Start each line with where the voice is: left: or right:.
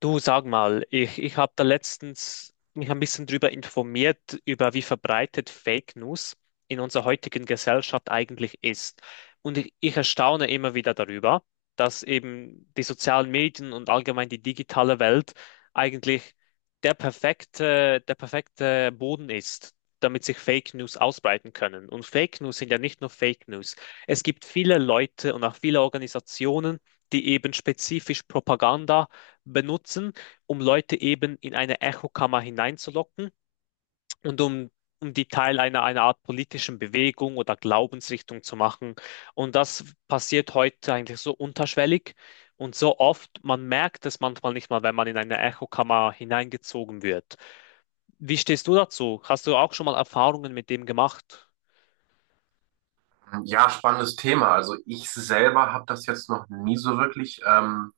left: Du sag mal, ich habe da letztens mich ein bisschen drüber informiert, über wie verbreitet Fake News in unserer heutigen Gesellschaft eigentlich ist. Und ich erstaune immer wieder darüber, dass eben die sozialen Medien und allgemein die digitale Welt eigentlich der perfekte Boden ist, damit sich Fake News ausbreiten können. Und Fake News sind ja nicht nur Fake News. Es gibt viele Leute und auch viele Organisationen, die eben spezifisch Propaganda benutzen, um Leute eben in eine Echokammer hineinzulocken und um die Teil einer Art politischen Bewegung oder Glaubensrichtung zu machen. Und das passiert heute eigentlich so unterschwellig und so oft, man merkt es manchmal nicht mal, wenn man in eine Echokammer hineingezogen wird. Wie stehst du dazu? Hast du auch schon mal Erfahrungen mit dem gemacht?
right: Ja, spannendes Thema. Also ich selber habe das jetzt noch nie so wirklich ähm,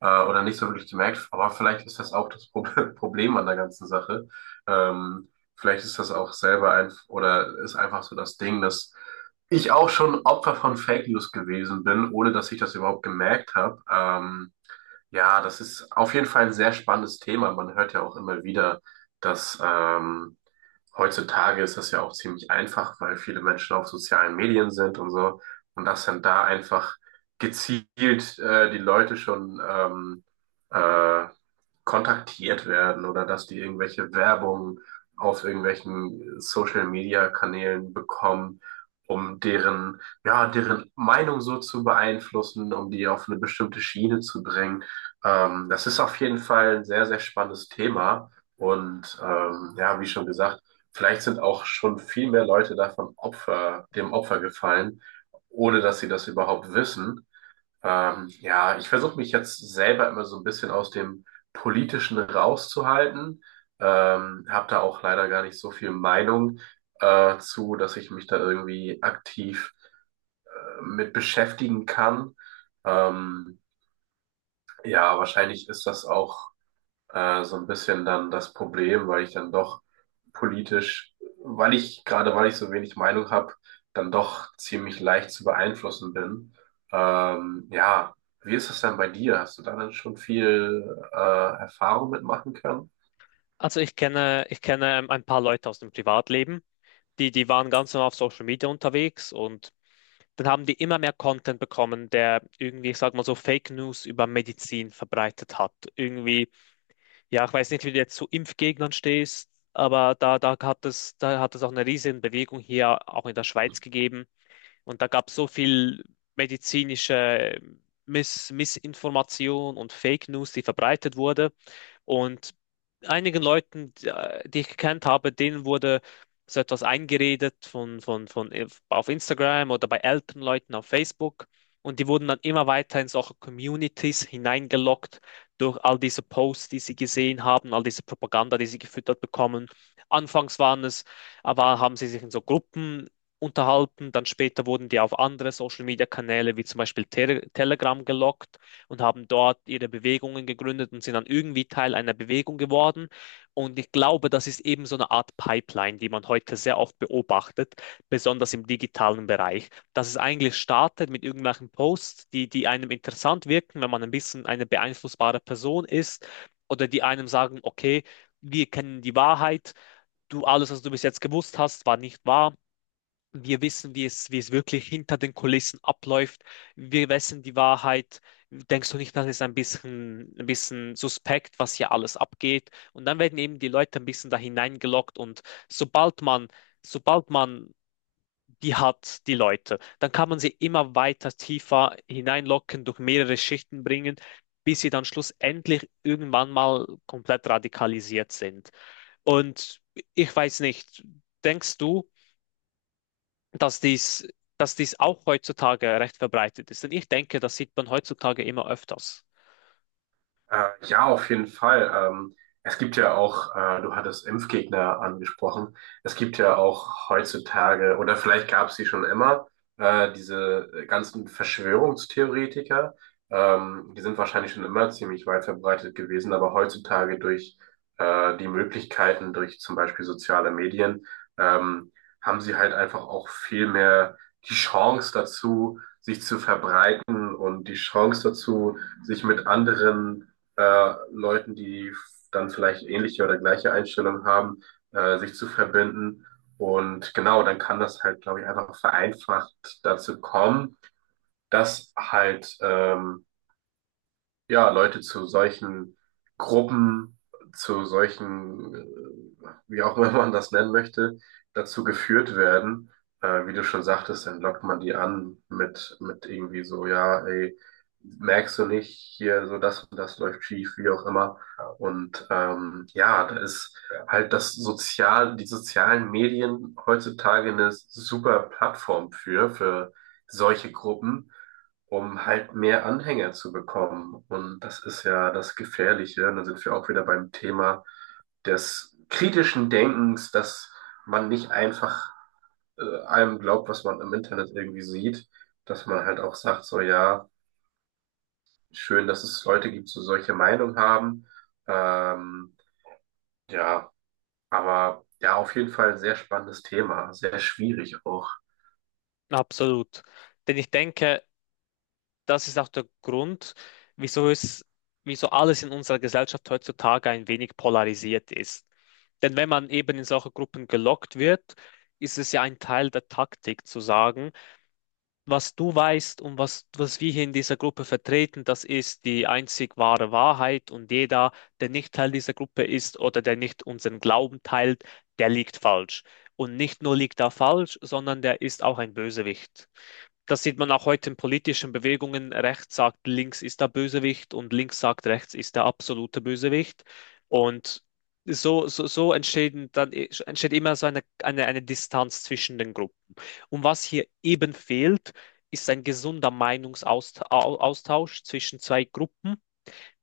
right: äh, oder nicht so wirklich gemerkt, aber vielleicht ist das auch das Pro Problem an der ganzen Sache. Ähm, Vielleicht ist das auch selber ein oder ist einfach so das Ding, dass ich auch schon Opfer von Fake News gewesen bin, ohne dass ich das überhaupt gemerkt habe. Ja, das ist auf jeden Fall ein sehr spannendes Thema. Man hört ja auch immer wieder, dass heutzutage ist das ja auch ziemlich einfach, weil viele Menschen auf sozialen Medien sind und so. Und dass dann da einfach gezielt die Leute schon äh, kontaktiert werden oder dass die irgendwelche Werbung auf irgendwelchen Social-Media-Kanälen bekommen, um deren, ja, deren Meinung so zu beeinflussen, um die auf eine bestimmte Schiene zu bringen. Das ist auf jeden Fall ein sehr, sehr spannendes Thema. Und ja, wie schon gesagt, vielleicht sind auch schon viel mehr Leute davon Opfer, dem Opfer gefallen, ohne dass sie das überhaupt wissen. Ja, ich versuche mich jetzt selber immer so ein bisschen aus dem Politischen rauszuhalten. Habe da auch leider gar nicht so viel Meinung zu, dass ich mich da irgendwie aktiv mit beschäftigen kann. Ähm, ja, wahrscheinlich ist das auch so ein bisschen dann das Problem, weil ich dann doch politisch, weil ich, gerade weil ich so wenig Meinung habe, dann doch ziemlich leicht zu beeinflussen bin. Ja, wie ist das denn bei dir? Hast du da dann schon viel äh, Erfahrung mitmachen können?
left: Also ich kenne ein paar Leute aus dem Privatleben, die waren ganz normal auf Social Media unterwegs und dann haben die immer mehr Content bekommen, der irgendwie, ich sag mal so, Fake News über Medizin verbreitet hat. Irgendwie, ja, ich weiß nicht, wie du jetzt zu Impfgegnern stehst, aber da hat es auch eine riesen Bewegung hier, auch in der Schweiz gegeben, und da gab es so viel medizinische Missinformation und Fake News, die verbreitet wurde. Und einigen Leuten, die ich gekannt habe, denen wurde so etwas eingeredet von auf Instagram oder bei älteren Leuten auf Facebook. Und die wurden dann immer weiter in solche Communities hineingelockt durch all diese Posts, die sie gesehen haben, all diese Propaganda, die sie gefüttert bekommen. Anfangs waren es, aber haben sie sich in so Gruppen unterhalten. Dann später wurden die auf andere Social-Media-Kanäle wie zum Beispiel Telegram gelockt und haben dort ihre Bewegungen gegründet und sind dann irgendwie Teil einer Bewegung geworden. Und ich glaube, das ist eben so eine Art Pipeline, die man heute sehr oft beobachtet, besonders im digitalen Bereich, dass es eigentlich startet mit irgendwelchen Posts, die einem interessant wirken, wenn man ein bisschen eine beeinflussbare Person ist oder die einem sagen, okay, wir kennen die Wahrheit, du alles, was du bis jetzt gewusst hast, war nicht wahr, wir wissen, wie es wirklich hinter den Kulissen abläuft. Wir wissen die Wahrheit. Denkst du nicht, das ist ein bisschen suspekt, was hier alles abgeht? Und dann werden eben die Leute ein bisschen da hineingelockt und sobald man, sobald man die hat, die Leute, dann kann man sie immer weiter tiefer hineinlocken, durch mehrere Schichten bringen, bis sie dann schlussendlich irgendwann mal komplett radikalisiert sind. Und ich weiß nicht, denkst du, dass dies, dass dies auch heutzutage recht verbreitet ist? Denn ich denke, das sieht man heutzutage immer öfters.
right: Ja, auf jeden Fall. Es gibt ja auch, du hattest Impfgegner angesprochen. Es gibt ja auch heutzutage, oder vielleicht gab es sie schon immer, diese ganzen Verschwörungstheoretiker. Die sind wahrscheinlich schon immer ziemlich weit verbreitet gewesen, aber heutzutage durch die Möglichkeiten, durch zum Beispiel soziale Medien, ähm, haben sie halt einfach auch viel mehr die Chance dazu, sich zu verbreiten und die Chance dazu, sich mit anderen Leuten, die dann vielleicht ähnliche oder gleiche Einstellungen haben, sich zu verbinden. Und genau, dann kann das halt, glaube ich, einfach vereinfacht dazu kommen, dass halt ja, Leute zu solchen Gruppen, zu solchen, wie auch immer man das nennen möchte, dazu geführt werden. Wie du schon sagtest, dann lockt man die an mit irgendwie so, ja, ey, merkst du nicht, hier so das und das läuft schief, wie auch immer. Und ja, da ist halt das Sozial, die sozialen Medien heutzutage eine super Plattform für solche Gruppen um halt mehr Anhänger zu bekommen. Und das ist ja das Gefährliche. Und dann sind wir auch wieder beim Thema des kritischen Denkens, dass man nicht einfach allem glaubt, was man im Internet irgendwie sieht, dass man halt auch sagt, so ja, schön, dass es Leute gibt, die solche Meinung haben. Ähm, ja, aber ja, auf jeden Fall ein sehr spannendes Thema, sehr schwierig auch.
left: Absolut. Denn ich denke, das ist auch der Grund, wieso es, wieso alles in unserer Gesellschaft heutzutage ein wenig polarisiert ist. Denn wenn man eben in solche Gruppen gelockt wird, ist es ja ein Teil der Taktik zu sagen, was du weißt und was wir hier in dieser Gruppe vertreten, das ist die einzig wahre Wahrheit und jeder, der nicht Teil dieser Gruppe ist oder der nicht unseren Glauben teilt, der liegt falsch. Und nicht nur liegt er falsch, sondern der ist auch ein Bösewicht. Das sieht man auch heute in politischen Bewegungen. Rechts sagt, links ist der Bösewicht und links sagt, rechts ist der absolute Bösewicht. Und so entstehen dann, entsteht immer so eine Distanz zwischen den Gruppen. Und was hier eben fehlt, ist ein gesunder Meinungsaustausch zwischen zwei Gruppen,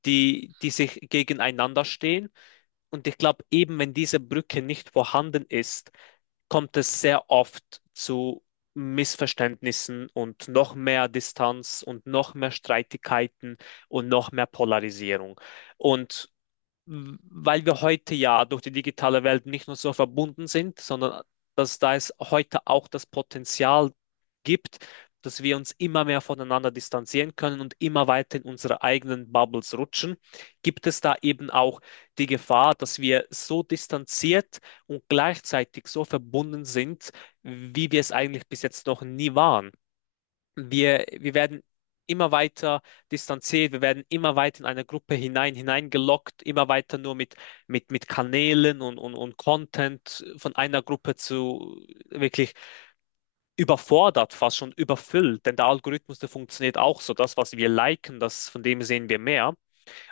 left: die sich gegeneinander stehen. Und ich glaube, eben wenn diese Brücke nicht vorhanden ist, kommt es sehr oft zu Missverständnissen und noch mehr Distanz und noch mehr Streitigkeiten und noch mehr Polarisierung. Und weil wir heute ja durch die digitale Welt nicht nur so verbunden sind, sondern dass da es heute auch das Potenzial gibt, dass wir uns immer mehr voneinander distanzieren können und immer weiter in unsere eigenen Bubbles rutschen, gibt es da eben auch die Gefahr, dass wir so distanziert und gleichzeitig so verbunden sind, wie wir es eigentlich bis jetzt noch nie waren. Wir werden immer weiter distanziert, wir werden immer weiter in eine Gruppe hineingelockt, immer weiter nur mit Kanälen und Content von einer Gruppe zu wirklich überfordert, fast schon überfüllt. Denn der Algorithmus, der funktioniert auch so. Das, was wir liken, das, von dem sehen wir mehr.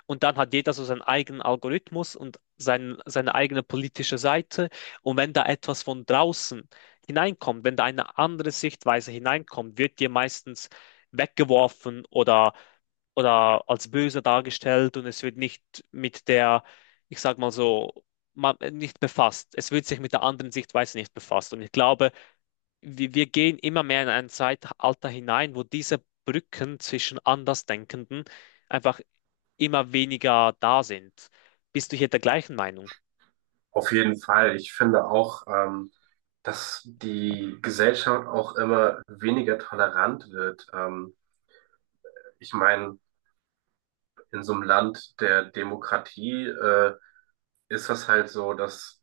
left: Und dann hat jeder so seinen eigenen Algorithmus und seine eigene politische Seite. Und wenn da etwas von draußen hineinkommt, wenn da eine andere Sichtweise hineinkommt, wird dir meistens weggeworfen oder als böse dargestellt und es wird nicht mit der, ich sag mal so, nicht befasst. Es wird sich mit der anderen Sichtweise nicht befasst. Und ich glaube, wir gehen immer mehr in ein Zeitalter hinein, wo diese Brücken zwischen Andersdenkenden einfach immer weniger da sind. Bist du hier der gleichen Meinung?
right: Auf jeden Fall. Ich finde auch, dass die Gesellschaft auch immer weniger tolerant wird. Ich meine, in so einem Land der Demokratie, ist das halt so, dass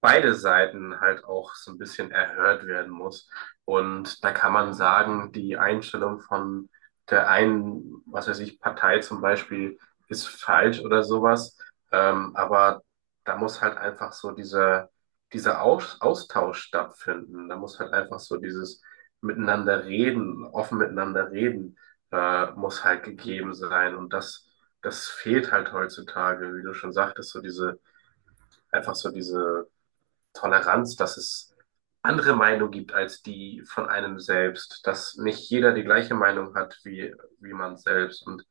right: beide Seiten halt auch so ein bisschen erhört werden muss. Und da kann man sagen, die Einstellung von der einen, was weiß ich, Partei zum Beispiel ist falsch oder sowas. Aber da muss halt einfach so dieser, dieser Aus Austausch stattfinden. Da muss halt einfach so dieses Miteinander reden, offen miteinander reden, muss halt gegeben sein. Und das, das fehlt halt heutzutage, wie du schon sagtest, so diese, einfach so diese Toleranz, dass es andere Meinungen gibt als die von einem selbst, dass nicht jeder die gleiche Meinung hat wie, wie man selbst und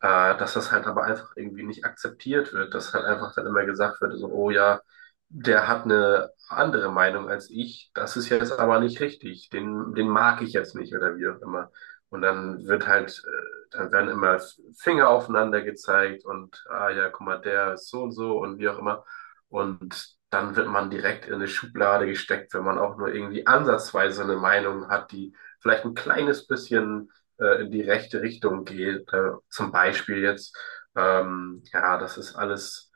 right: dass das halt aber einfach irgendwie nicht akzeptiert wird, dass halt einfach dann immer gesagt wird, so, oh ja, der hat eine andere Meinung als ich, das ist jetzt aber nicht richtig, den, den mag ich jetzt nicht oder wie auch immer. Und dann wird halt, dann werden immer Finger aufeinander gezeigt und, ah ja, guck mal, der ist so und so und wie auch immer. Und dann wird man direkt in eine Schublade gesteckt, wenn man auch nur irgendwie ansatzweise eine Meinung hat, die vielleicht ein kleines bisschen in die rechte Richtung geht. Zum Beispiel jetzt, ja, das ist alles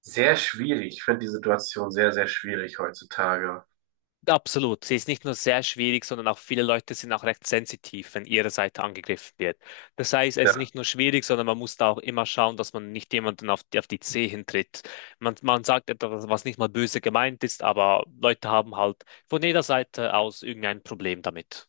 right: sehr schwierig. Ich finde die Situation sehr, sehr schwierig heutzutage.
left: Absolut. Sie ist nicht nur sehr schwierig, sondern auch viele Leute sind auch recht sensitiv, wenn ihre Seite angegriffen wird. Das heißt, es ist nicht
right: Ja.
left: nur schwierig, sondern man muss da auch immer schauen, dass man nicht jemanden auf die Zehen tritt. Man sagt etwas, was nicht mal böse gemeint ist, aber Leute haben halt von jeder Seite aus irgendein Problem damit.